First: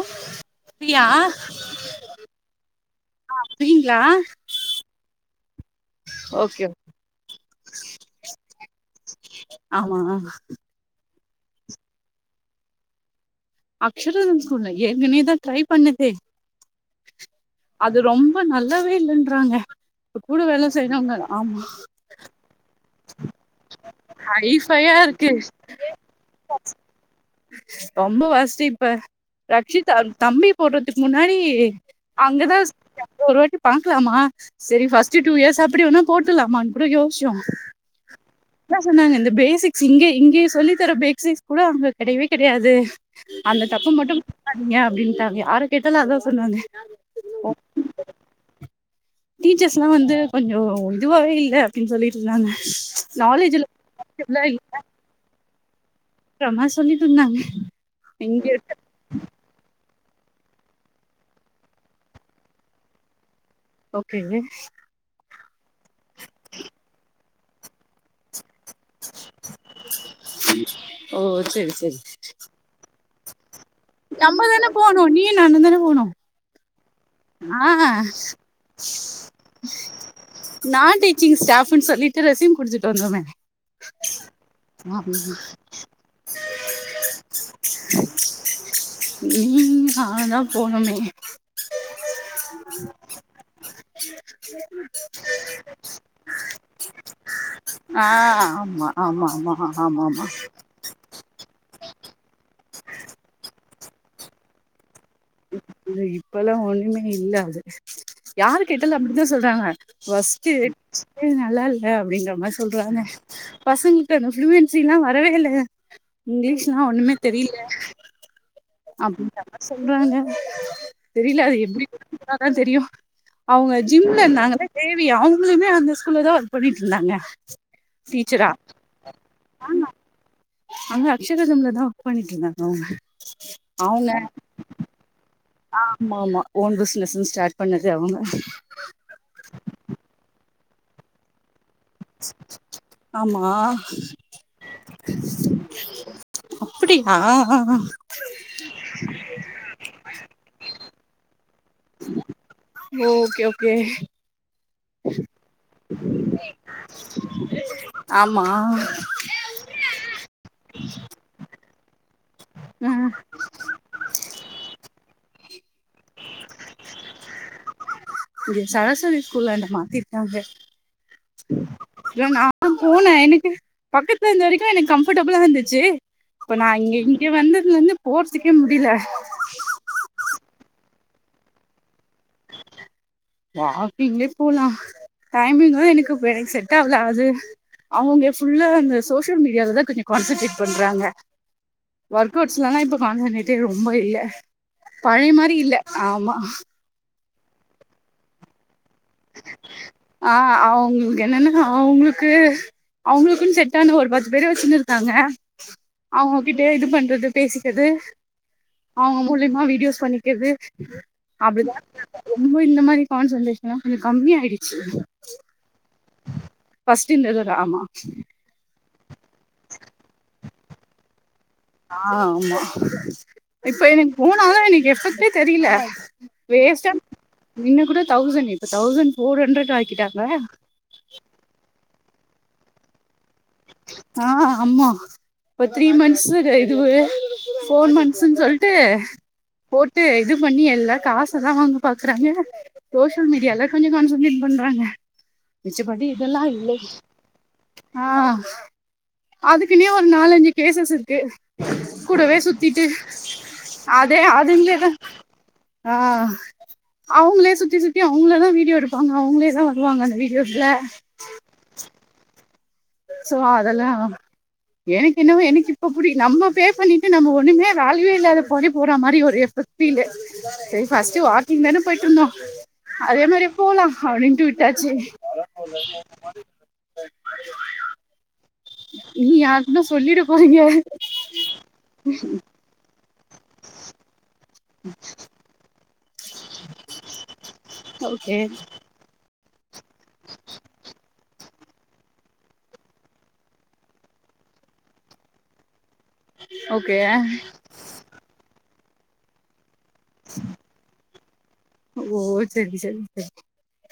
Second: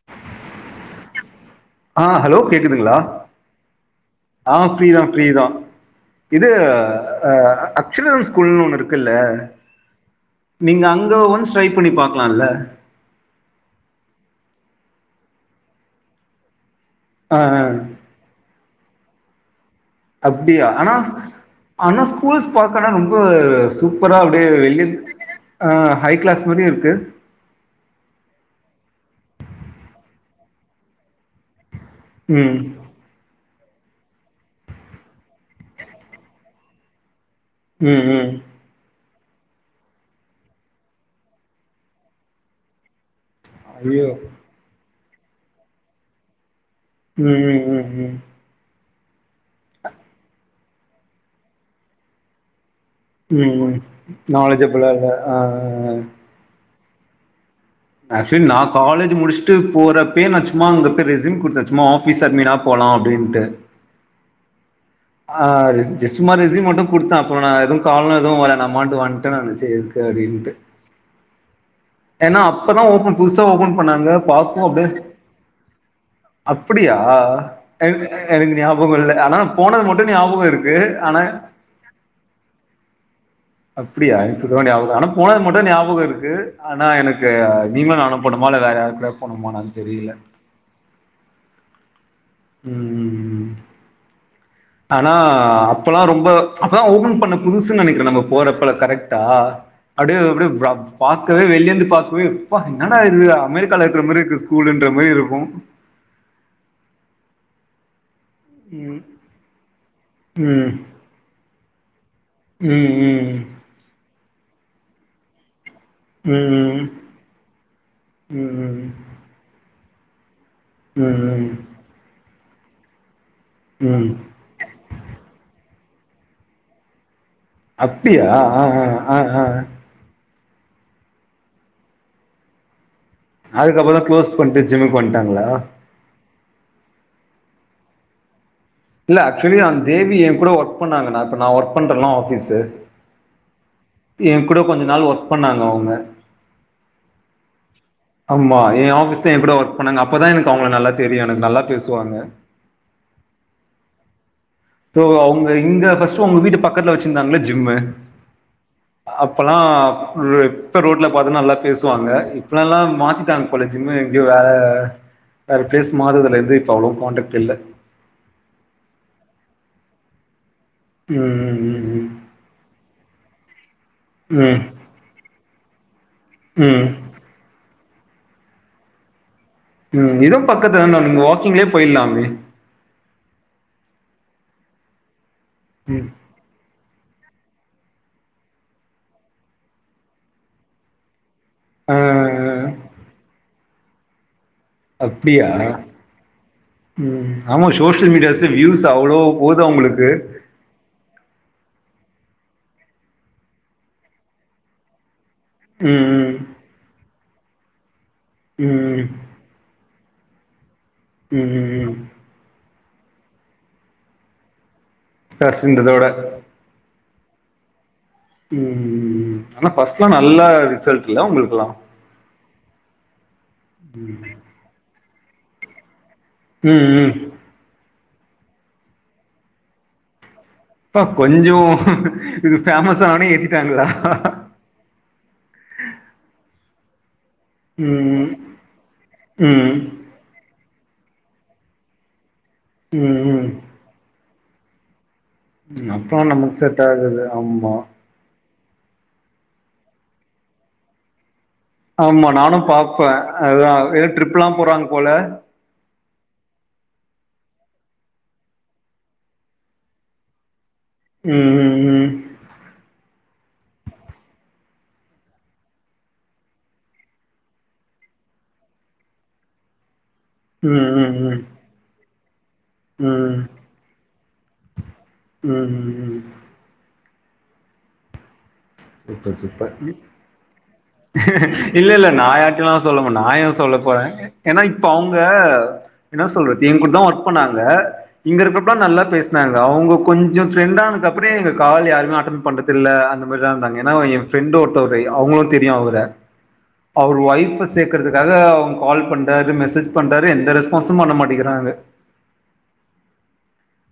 ஃப்ரீயா ஆ ஹலோ கேக்குதுங்ளா ஃப்ரீங்களா ஆ ஃப்ரீதா ஃப்ரீதா இது ஓகே அ அக்சனன் ஸ்கூல்னு ஒண்ணு இருக்குல்ல ஆமா நீங்க அங்க ஒன்ஸ் ட்ரைப் பண்ணி பாக்கலா இல்ல அக்சதன் ஸ்கூல்ல ஏற்கனவே தா ட்ரை பண்ணதே ஆ ஆ அது ரொம்ப நல்லாவே இல்லன்றாங்க கூட அப்டியா வேல ஆனா செய்றவங்க ஆமா ஆனா ஸ்கூல்ஸ் பாக்கனா ரொம்ப சூப்பரா அப்டியே வெளியந் ஹைஃபையா இருக்கு ஆ ஹை கிளாஸ் மாரியே இருக்கு ரொம்ப வசதி இப்ப ரக்ஷிதா தம்பி போடுறதுக்கு முன்னாடி ம் அங்கதா ஸ் ஒருவாட்டி பாக்கலாமா செரி ஃபர்ஸ்ட்டு டூ இயர்ஸ் அப்டி வேணா போட்டுலாமான்னு கூட யோச்சோ ம் ம் என்ன சொன்னாங்க இந்த பேசிக்ஸ் இங்க இங்கேயே சொல்லி தர பேசிக்ஸ் கூட அங்க கெடையவே கெடையாது அந்த தப்பு ஐயோ மட்டு பண்ணாதீங்க அப்டின்ட்டாங்க யார கேட்டாலு அதா சொன்னாங்க ம் ம் ம் ம் டீச்சர்ஸ் எல்லா வந்து கொஞ்சோ இதுவாவே இல்ல அப்டின்னு சொல்லிட்ருந்தாங்க ம் ம் நாலேஜ்ஜுபிளா இல்ல அ அ அ சொன்னா சொல்லிட்டு இருந்தாங்க ஆக்சுவலி இங்க நா காலேஜ் முடிச் ட்டு போறப்பயே நா சும்மா அங்க போய் ரெசூம் குடுத்தே சும்மா ஆபீஸ் அட்மீனா போலா அப்டின்ட்டு ஓகே ஆ ஜஸ்ட் மா ரெசி மட்டு குடுத்த அப்ப நா எதுவு [unintelligible] எதுவு வேணாம்மாண்டு வன்ட்டே நானு சேரி எதுக்கு அப்டின்ட்டு ஓ செரி செரி ஏனா அப்பதா ஓபன் புதுசா ஓபன் பண்ணாங்க நம்ம பாக்கவு தான அப்டியே போனோ நீயு நானு தான போனோ அப்டியா ஆ எனக் எனக்கு ஞாபகம் இல்ல ஆனா போ போனது மட்டு ஞாபகோ இருக்கு ஆனா ஸ்டாஃபுன் சொல்லிட்டு ரெஸ்யும் குடுத்துட்டு வந்துருவ அப்டியா எனக்கு சுத்தமா ஞாபகோ ஆனா போனது மட்டு ஞாபகோ இருக்கு ஆனா எனக் அ நீங்களு நானு போணமா இல்ல வேற யாரு கூடயா நீ போணமா என்னனு தெரியல நானுந்தா போனோமே ம் ஆனா அப்பல்லா ரொம்ப அப்பதா ஓபன் பண்ண புதுசுன்னு ஆ நினைக்கிறே நம்ம போறப்ப ஆமா கரெக்ட்டா ஆமா ஆமா ஆமா அப்டி ஆமா அப்டியே ப்ரப் பாக்கவே வெளியேந்து பாக்கவே ப்பா என்னடா இது அமெரிக்கால இருக்கிற மாரி இருக்கு ஸ்கூலுன்ற மாரி இருக்கு அ இப்பல்லா ஒன்னுமே இல்ல அது யாரு கேட்டாலு ம். அப்படி தா சொல்றாங்க ஃவொஸ்ட்டு ம். சிக்கன் நல்லா இல்ல அப்டிங்கற மாரி சொல்றாங்க ம். ம். பசங்க கு அந்த ப்ளுயன்சில்லா வரவே இல்லய இங்லீஷ்லா ஆனா ம். ஒண்ணுமே தெரில ம். அப்டிங்கிற மாரி சொல்றாங்க தெரில ம். அது எப்டி [unintelligible] தான் தெரியு அவங்க ம். ஜிம்ல இருந்தாங்கல்ல தேவி அவங்களுமே அந்த ஸ்கூல்ல தா ஒர்க் பண்ணிட்டு இருந்தாங்க அப்டியா டீச்சரா ஆ ஆ ஆ ஆ அங்க அக்ஷலா தா ஒர்க் பண்ணிட்டு இருந்தாங்க அவங்க அதுக்கப்புறம் தான் அவுங்க க்ளோஸ் பண்ட்டு ஜிம்முக்கு வன்டாங்ளா ஆமாமா ஓன் பிஸ்னஸ்ன் ஸ்டாட் பண்ணதே அவங்க இல்ல ஆக்சுவலி அந்த தேவி எ கூட ஒர்க் பண்ணாங்க நா இப்ப நா ஒர்க் பண்றல ஆஃபீஸு ஆமா ஏ கூட கொஞ்ச நாள் ஒர்க் பண்ணாங்க அவங்க அப்படியா ஆம்மா எ ஆபிஸ்ல எ கூட ஒர்க் பண்ணாங்க அப்பதா எனக்கு அவங்கள நல்லா தெரியு எனக்கு நல்லா பேசுவாங்க ஓகே ஓகே தோ அவங்க இங்க ஃபஸ்ட்டு ஒங்க வீட்டு பக்கத்துல வச்சிருந்தாங்கள ஜிம்மு ஆமா அப்போலா எப்போ ரோட்ல பாத்தா நல்லா பேசுவாங்க இப்பலா ஆ மாத்திட்டாங்க பலய ஜிம்மு எங்கோ வே வேற ப்ளேஸ் மாறதுல இருந்து இப்ப அவ்ளோ கான்டக்ட் இல்ல இங்க சரஸ்வதி ஸ்கூல்ல என்ன மாத்திருக்காங்க ம் ம் இல்ல நா ஆ போன எனக்கு பக்கத்துல இருந்த ம் வரைக்கு எனக்கு கம்ஃபர்டபிளா இருந்துச்சு இப்ப நா ம் ம் இங்க இங்க வந்ததுல இருந்து போற்துக்கே முடில ம் இதுவு பக்கத்து தான நீங்க வாக்கிங்லே போய்லாமே வாக்கிங்லே போலா டைமிங்தா ம் எனக்கு வே செட் டாவ்ல அது அவவங்க ஃபுல்லா அந்த சோசியல் மீடியாலதா கொஞ்சோ கான்சன்ட்ரேட் பண்றாங்க ஆ ஒர்க் அவுட்ஸ்லலா இப்ப கான்சென்ட்ரேட்டே ரொம்ப இல்ல பழைய அப்டியா மாரி இல்ல ஆமா ம் ஆமா சோசியல் மீடியாஸ்ல வ்யூஸ் அவ்ளோ போது அவங்களுக்கு ஆ அவங்குளுக்கு என்னன்னா அவங்குளுக்கு அவங்களுக்குன் செட்டான ஒரு பத்து பேர வச்சுனுருக்காங்க ம் ம் அவங்ககிட்ட இது பண்றது பேசிக்கது ம் மூலியமா வீடியோஸ் பண்ணிக்கிறது ம் அப்டி ம் தா ம் [unintelligible] ரொம்ப இந்த மாரி கான்சென்ட்ரேஷன்ல்லா கொஞ்சோ கம்மி ஆய்டுச்சு ஃபஸ்ட் இருந்ததோட ஃபஸ்ட்டு இந்ததோட ஆமா ம் ம் ம் ஆனா ஃபர்ஸ்ட்லா நல்ல ரிசல்ட் இல்ல உங்களுக்குல்லா ஆ ஆமா இப்ப எனக்கு போனாலு எனக்கு எஃபக்டே தெரியல ம் வேஸ்ட் ம் இன்ன கூட தௌசண்ட் இப்ப தௌசண்ட் போர் ஹண்ட்ரட் ஆக்கிட்டாங்க அப்பா கொஞ்சோ இது ஃபேமஸ் ஆனவுட்னே ஏத்திட்டாங்களா ஆம்மா இப்ப த்ரீ மந்ஸ் இதுவு ஃபோர் ம் மந்ஸ்ன்னு சொல்ட்டு ம் போட் டு இது பண்ணி எல்லா காசுதா வாங்க பாக்குறாங்க ம் சோசியல் ம் மீடியால கொஞ்சோ கான்சன்ட்ரேட் பண்றாங்க மிச்சபடி அப்ப இதெல்லா நமக்கு இல்லை செட் ஆகாது ஆமா அதுக்குனே ஒரு நாலஞ்சு கேசஸ் இருக்கு ஆமா கூடவே நானு சுத்திட்டு பாப்பே அதா ஏதோ அதே ட்ரிப்லா போறாங்க அதுங்களே போல ஆ அவுங்களே சுத்தி சுத்தி அவங்களதா வீடியோ எடுப்பாங்க அவங்களே தா வருவாங்க அந்த வீடியோவ்ல ம் ம் சோ அதெல்லா எனக்கு என்னவே எனக்கு இப்ப இப்புடி நம்ம பே பண்ணிட்டு நம்ம ஒண்ணுமே வேல்யுவே இல்லாதப் பணி போற மாரி ஒரு எஃபெக்ட் ஃபீலு ம் ம் சேரி ஃபஸ்ட் ம் வாக்கிங் தானே போயிட்டு இருந்தோ அதே ம் மாரி போலாம் அப்டின்டு விட்டாச்சு ம் ம் ம் நீ புறப்டாச்சு இப்ப யாருன்னு சொல்லிட போறீங்க இல்ல இல்ல நா யார்ட்டையூ சொல்ல மாட்டே நா யேன் சொல்ல போறே ஏன்னா இப்ப அவுங்க என்ன சொல்றத்து ஏங் கூட தா ஒர்க் பண்ணாங்க ஓகே இங்க இருக்கிறப்போ நல்லா பேசினாங்க அவுங்க கொஞ்சோ ட்ரெண்டானதுக்கு அப்புறோ எங்க கால யருமே அட்டன்பன்றது இல்ல அந்த மாரி இப்பட்லா இருந்தாங்க ஏன்னா என் பிரெண்ட் ஒருத்தவ்ரு அவங்களும் தெரியு அவர ஓகே அவர் ஒய்ப் சேக்கறதுக்காக அவங் கால் பண்றாரு மெசேஜ் பண்றாரு எந்த ரெஸ்பான்ஸும் பண்ண மாட்டேங்கிறாளு ஓ சேரி செரிங் செரிங்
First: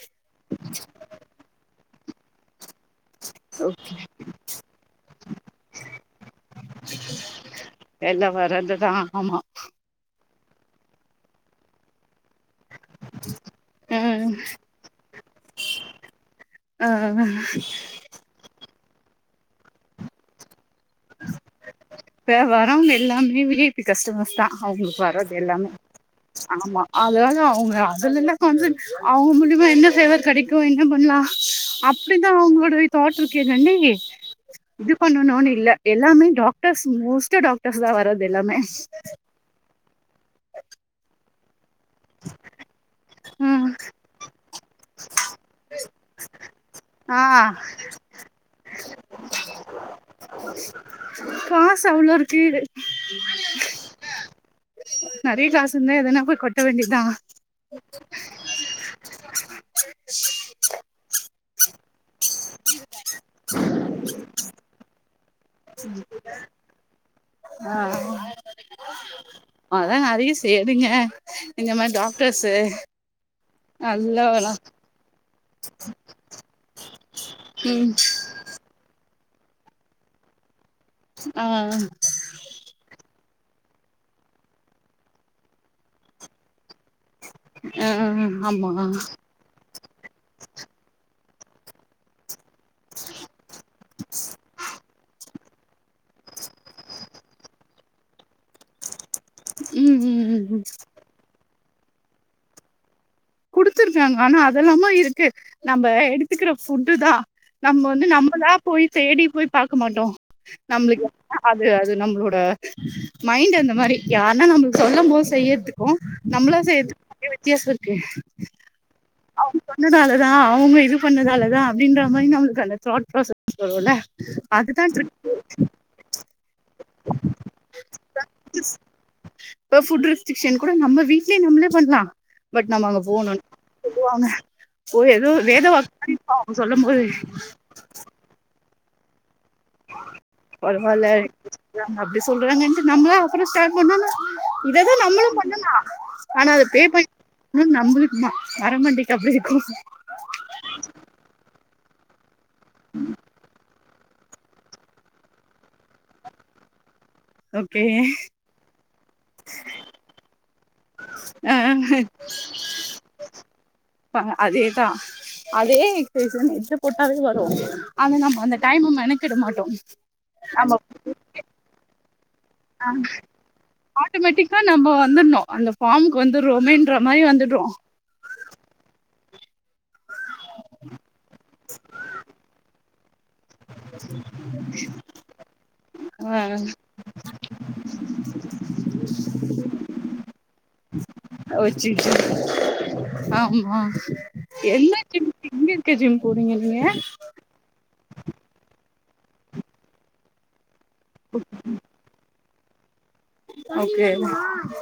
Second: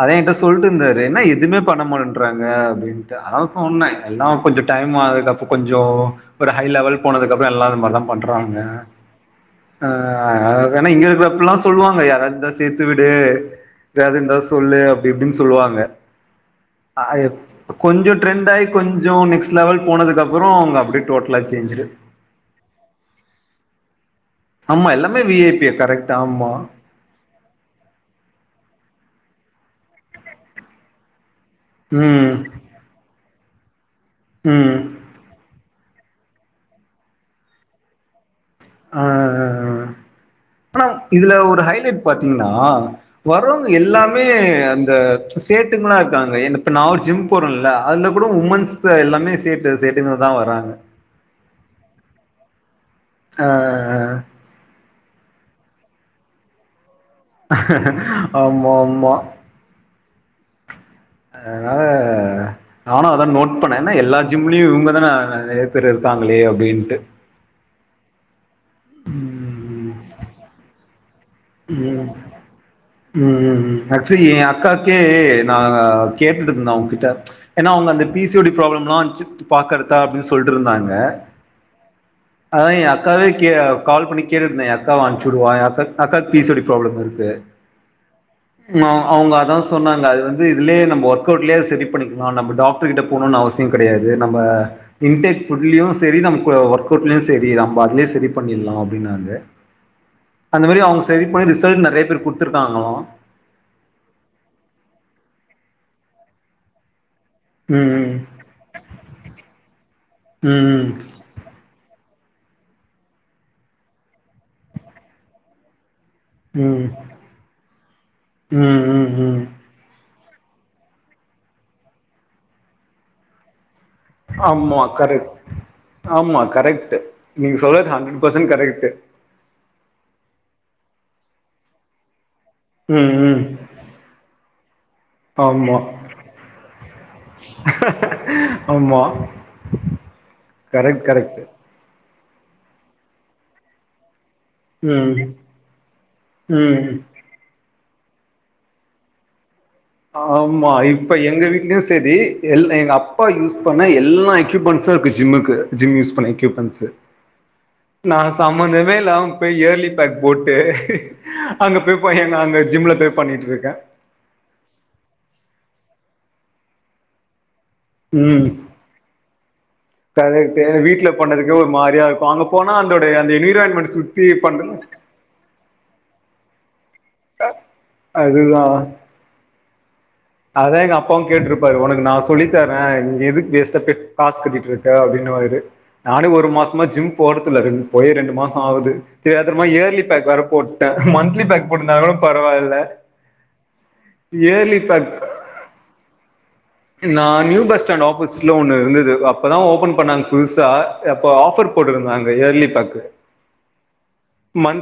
அதா என்கிட்ட சொல்ட்டு இருந்தாரு என்னா எதுவுமே பண்ண மாட்டேறாங்க அப்டின்னு அதா ஓகே சோன்னே எல்லாம் கொஞ்ச டைம் அதுக்கப்ப கொஞ்சோ அப்றம் ஹை லெவல் போனதுக்கப்புற எல்லா இந்த மாரிதா பண்றாங்க அ ஆமா ஆ அதென்னா இங்க இருக்கிறப்பல்லா சொல்லுவாங்க யாராவது இருந்தா சேர்த்து விடு ஏதாவது அஹ் இருந்தா இது அப்டி இப்டின்னு சொல்லுவாங்க அஹ் ஆயத் கொத் கொஞ்சோ ட்ரெண்ட் ஆயி கொஞ்சோ நெக்ஸ்ட் லெவல் போனதுக்கப்புற அவங்க அப்டியே டோட்லா சேஞ்சுடு இப்ப வர்க்க எல்லாமே விஐபி கஷ்டமர்ஸ் தா ஆம்மா எல்லாமே விஐபி கரெக்டா தா ஆமா அதனால அவங்க அதுல என்ன கான்சென் அவுங்க மூலியமா என்ன சேவை கிடைக்கு என்ன பண்ணலா அப்டிதா ம் அவங்களோட தாட் இருக்கேகண்டி ம் பண்ணணோம்ன்னு இல்ல எல்லாமே டாக்டர்ஸ் மோஸ்ட் டாக்டர்ஸ் தா வர்றது எல்லாமே ஆ அனா இதுல ஒரு ஹைலைட் பாத்தீங்கன்னா ம் வர்றவங்க எல்லாமே அந்த சேட்டுங்களா இருக்காங்க என்ப் இப்ப நா ஒரு ஆ ஜிம் போறேன்ல அதுல கூட உமன்ஸ் எல்லாமே சேட்டு சேட்டுங்கதா வராங்க காசு அவ்ளே இருக்கு அ நெறய காசு இருந்தா எதனா போய் கொட்ட வேண்டியத்தா ஆமா ஆமா ச [inaudible] அத்னால அ நானு அததா நோட் பண்ணே என்னா எல்லா ஜிம்லயு இவுங்கதான நறைய போர் இருப்பாங்களே அப்டின்ட்டு ஆ ம் அத்தாங்க அதையு சேரிங்க ம் ம் ம் ம் ஆச்சுவ்லி நல்லா எ அக்காக்கு நா கேட்டுட் இருந்த அவுங்கிட்ட எனா அவுங்க ம் அந்த பி சு ஒடிய ப்ராப்ளம்லா சிப்ட் பாக்குறதா அப்டி சொல்ட்ருந்தாங்க அ ஆ அதா எ அக்காவே கே கால் பண்ணி கேட்டுட்டு இருந்த எ அக்காவ அனுப்சுடுவா எ அக்காக் அக்காக் பி சோடி ப்ராப்ளம் இருக்கு ம் ஆமா அவங்க அதா சொன்னாங்க அது வந்து இதுலயே நம்ம ஒர்க் அவுட்லயே அது சரி பண்ணிக்லா நம்ம டாக்ட்ருகிட்ட போணுன் அவசியோ கடையாது நம்ம இன்டேக் ஃபுட்லியு சேரி நமக்கு ஒர்க் அவுட்லயு சேரி நம்ம அதுலயே செரி பண்ணிட்லா அப்டின்னாங்க ம் ம் ம் அந்தமாரி அவுங்க செரி பண்ணி ரிசெல்ட் நறைய பேர்க் குடுத்துருக்காங்களா குடுத்துருக்காங்க ஆனா அதெல்லாம இருக்கு நம்ம எடுத்துக்குற ஃபுட்டுதா நம்ம வந்து ம் நம்மளா போய் தேடி போய் பாக்க மாட்டோ ம் நம்ளுக்கு அது அது நம்மளோட மைண்ட் அந்தமாரி யார்ன்னா நம்ளுக் சொல்லும்போது செய்யற்து நம்மளா ம் செய்றதுக்கு நறைய வித்யாசோருக்கு ம் ம் ம் இது பண்ணதாலதா அவுங்க இது பண்ணதாலதா அப்டின்றமாரி நம்மளுக்கு அந்த தாட்ப்ராசஸ் வருல்ல ஆமா அதுதா கரெக்ட் ஆமா கரெக்ட் நீங்க சொல்றது ஹண்ரட் பர்சன்ட் கரெக்ட்டு இப்ப ஃபுட் ரெஸ்ட்ரிக்க்ஷன்கூட நம்ம வீட்லயே நம்ளே பண்லா பட் நம்ம அங்க ம் போனோனே ம் சொல்லுவாங்க ஒரு எதோ வேத ஆமா வாக்குமாரி இருக்கு அவுங்க சொல்லமோது ஆமா கரெக்ட் பரவால்ல இப்டி கரெக்ட் செல்றாங்க அப்டி சொல்றாங்கன்டு நம்ளா அப்றோ ஸ்டாட் பண்ணோனா இததா ம் நம்மளு பண்ணோனா ஆனா அத பே ம் பண்ணி ம் நம்பழுக்கு ம மரமண்டைக்கு அப்டி இருக்கு ஆமா இப்ப எங்க வீட்லயு சேரி எல் எங்க அப்பா யூஸ் எல்லா எக்யூப்மென்ஸு இருக்கு ஜிம்முக்கு ஜிம் யூஸ் பண்ண எக்யூப்மென்ஸு ஓகே நா சம்பந்தமே இல்லாம போய் இயர்லி பேக் போட்டு அங்க போய் பயங் அங்க ஜிம்ல போய் பண்ணிட்ருக்கே பாருங்க அதேதா அதே எக்சைஸு நீங்க இத்ல போட்டாவே வரு ஆனா நம்ம ம் அந்த டைம மெனக்கெட மாட்டோ நம்ம இல்ல ஒருமாரியா இருக்கு அங்க போனா அந்துடைய அந்த நீர ஆட்டோமேட்டிக்கா நம்ம வந்துட்னு அந்த ஃபாமுக்கு வந்தரோமேன்றமாரி வந்துட்ரோ அதுதா அதா எங்க அப்பாவு கேட்ருப்பாரு உனக்கு நா சொல்லி தரே நீ எதுக்கு வேஸ்ட்டா போய் காஸ் கட்டிட்ருக்க அப்டினுவாரு நானு ஆ ஒரு மாசமா ஜிம் போறதில்ல ரெண் போயே ரெண்டு மாசோ ஆவுது தெரியாதனமா இயர்லி பேக் வேர போட்டே மந்த் ஓ செரி செரி ஆமா இயர்லி என்ன பேக் ஜிம் எங்க இருக்க ஜிம் கூடுங்கனே நா நியூ பஸ்டாண்ட் ஆப்போசிட்ல ஒன்னு இருந்தது அப்பதா ஓபன் பண்ணாங்க புதுசா எப்போ ஆஃபர் போட்ருந்தாங்க early pack okay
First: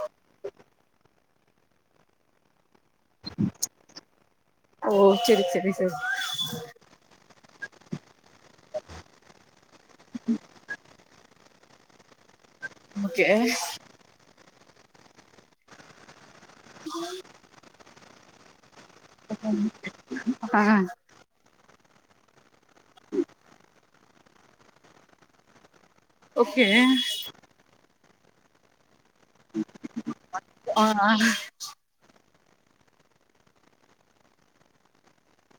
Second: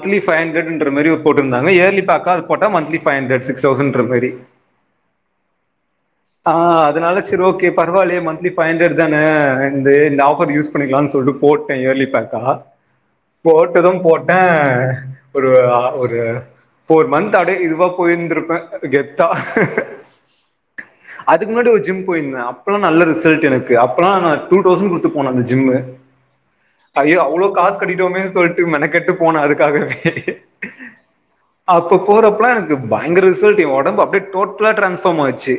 early by ஜண்ரட்ன்ற மாரி போட்டுருந்தாங்க இயர்லி பேக்கா போட்ட மந்த்லி பைவ் ஹண்ரடு சிக்ஸ் தௌஸ்சன்ற மாரி ஓ சரி சரி சரி ஆ அதனால செர் ஓகே பரவாயில்லயே மந்த்லி பைவ் ஹண்ட்ரடு தான இந்தே இந்த ஆபர்ஸ் யூஸ் பண்ணிக்கலாம்னு சொல்டு போட்டே இயர்லி பேக்கா ஓகே போட்டது போட்ட ஒரு ஒரு ஃபோர் மந்த் அட இதுவா போயிருந்திருப்பே கெத்தா [unintelligible] ஆ அதுக்கு முன்னாடி ஒரு ஜிம் போயிருந்தே அப்பல்லா நல்ல ரிசல்டு எனக்கு அப்பல்லா நா டூ தௌசண்ட் குடுத்து போன அந்த ஜிம்மு ஓகே அய்யோ அவ்ளோ காசு கட்டிடோமே சொல்ட்டு மெனக்கெட்டு போனே அதுக்காகவே ஆ அப் இப்ப போறப்ப எனக்கு பயங்ற ரிசல்டு எ உடம்பு அப்டியே டோட்டலா டிரான்ஸ்ஃபாம் ஆச்சு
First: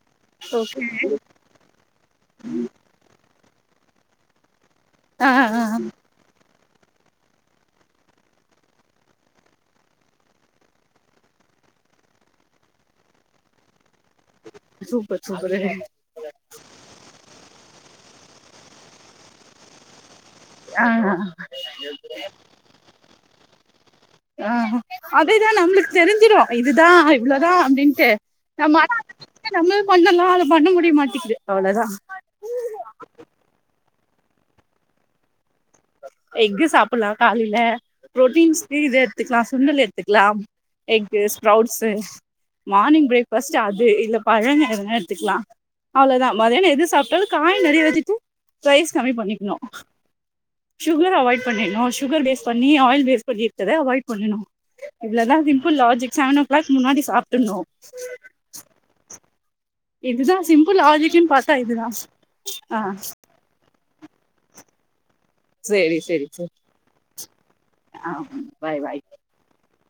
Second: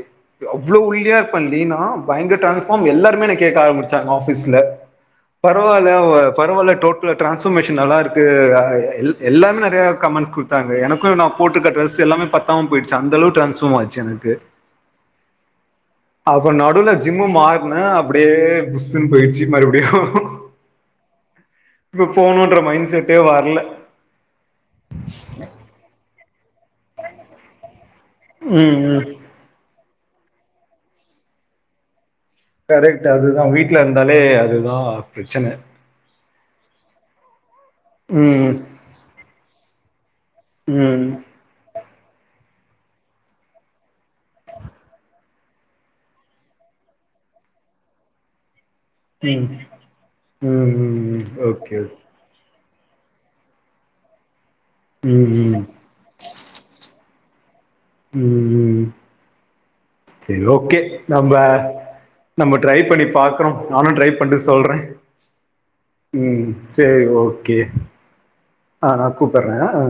அவ்ளோ ஓகே ஒள்ளியா இருப்பன்டி நா பயங்ர டிரான்ஸ்ஃபாம் எல்லாருமே கேக்க ஆரம்பிச்சாங்க ஆஃபீஸ்ல ஆ ஆ பரவால்ல ஓ பரவால்ல டோட் டு டிரான்ஸ்பர்மேஷன் நல்லா இருக்கு எல்லாமே நெறைய கமெண்ட்ஸ் குடுத்தாங்க எனக்கும் நான் போட்டுக்க டிரஸ் எல்லாமே பத் தாம போய்டிச்சு அந்தளவு டிரான்ஸ்ஃபாம் ஆச்சு எனக்கு சூப்பர் சூப்பருங்க அப்றோ நடுல ஜிம்மு மாறன அப்டியே புஸ்ன்னு போயிடுச்சு மறுபடியும் ஆ இப்ப போணுன்ற மைண்ட் செட்டே வர்ல ஆ அதேதான் நம்ளுக்கு தெரிஞ்சிடும் இதுதான் இவ்ளோதான் அப்டின்ட்டு நம்ம ம் ஆனா ம் நம்மளு பண்ணனு அத பண்ண முடிய மாட்டேக்குது அவ்ளோ‌ தான் கரெக்ட் அது தான் வீட்ல இருந்தாலே அது தான் பிரச்சன எக்கு சாப்பிட்லா காலைல ம் புரோட்டீன்ஸுக்கு இத எடுத்துக்கலா சுண்டல் எடுத்துக்கலா ம் egg sprouts morning breakfast அது இல்ல பழங்க எதுனா எடுத்துக்கலா அவ்ளோதான் மதியானம் எது சாப்ட்டாலும் காய் நெறைய வச்சுட்டு ரைஸ் கம்மி ம் பண்ணிக்கணு ம் சுகர் ம் அவாய்ட் ஓகே பண்ணிருணு சுகர் வேஸ்ட் பண்ணி ஆயில் வேஸ்ட் பண்ணி எடுத்ததே அவாய்ட் பண்ணனு ம் இல்லனா ம் சிம்பிள் லாஜிக் சவனா க்ளாக் முன்னாடி சாப்டணு ம் ம் இதுதா செரி சிம்பிள் ஓகே லாஜிக்குன் நம்ம பாத்தா இதுதா நம்ம ட்ரை ஆ பண்ணி பாக் குறோ நானும் ட்ரை பண்ட்டு சொல்றேன் சேரி சேரி சேரி ம் சேர் ஓகே ஆ பாய் ஆ பாய் நான் கூப்பற ஆ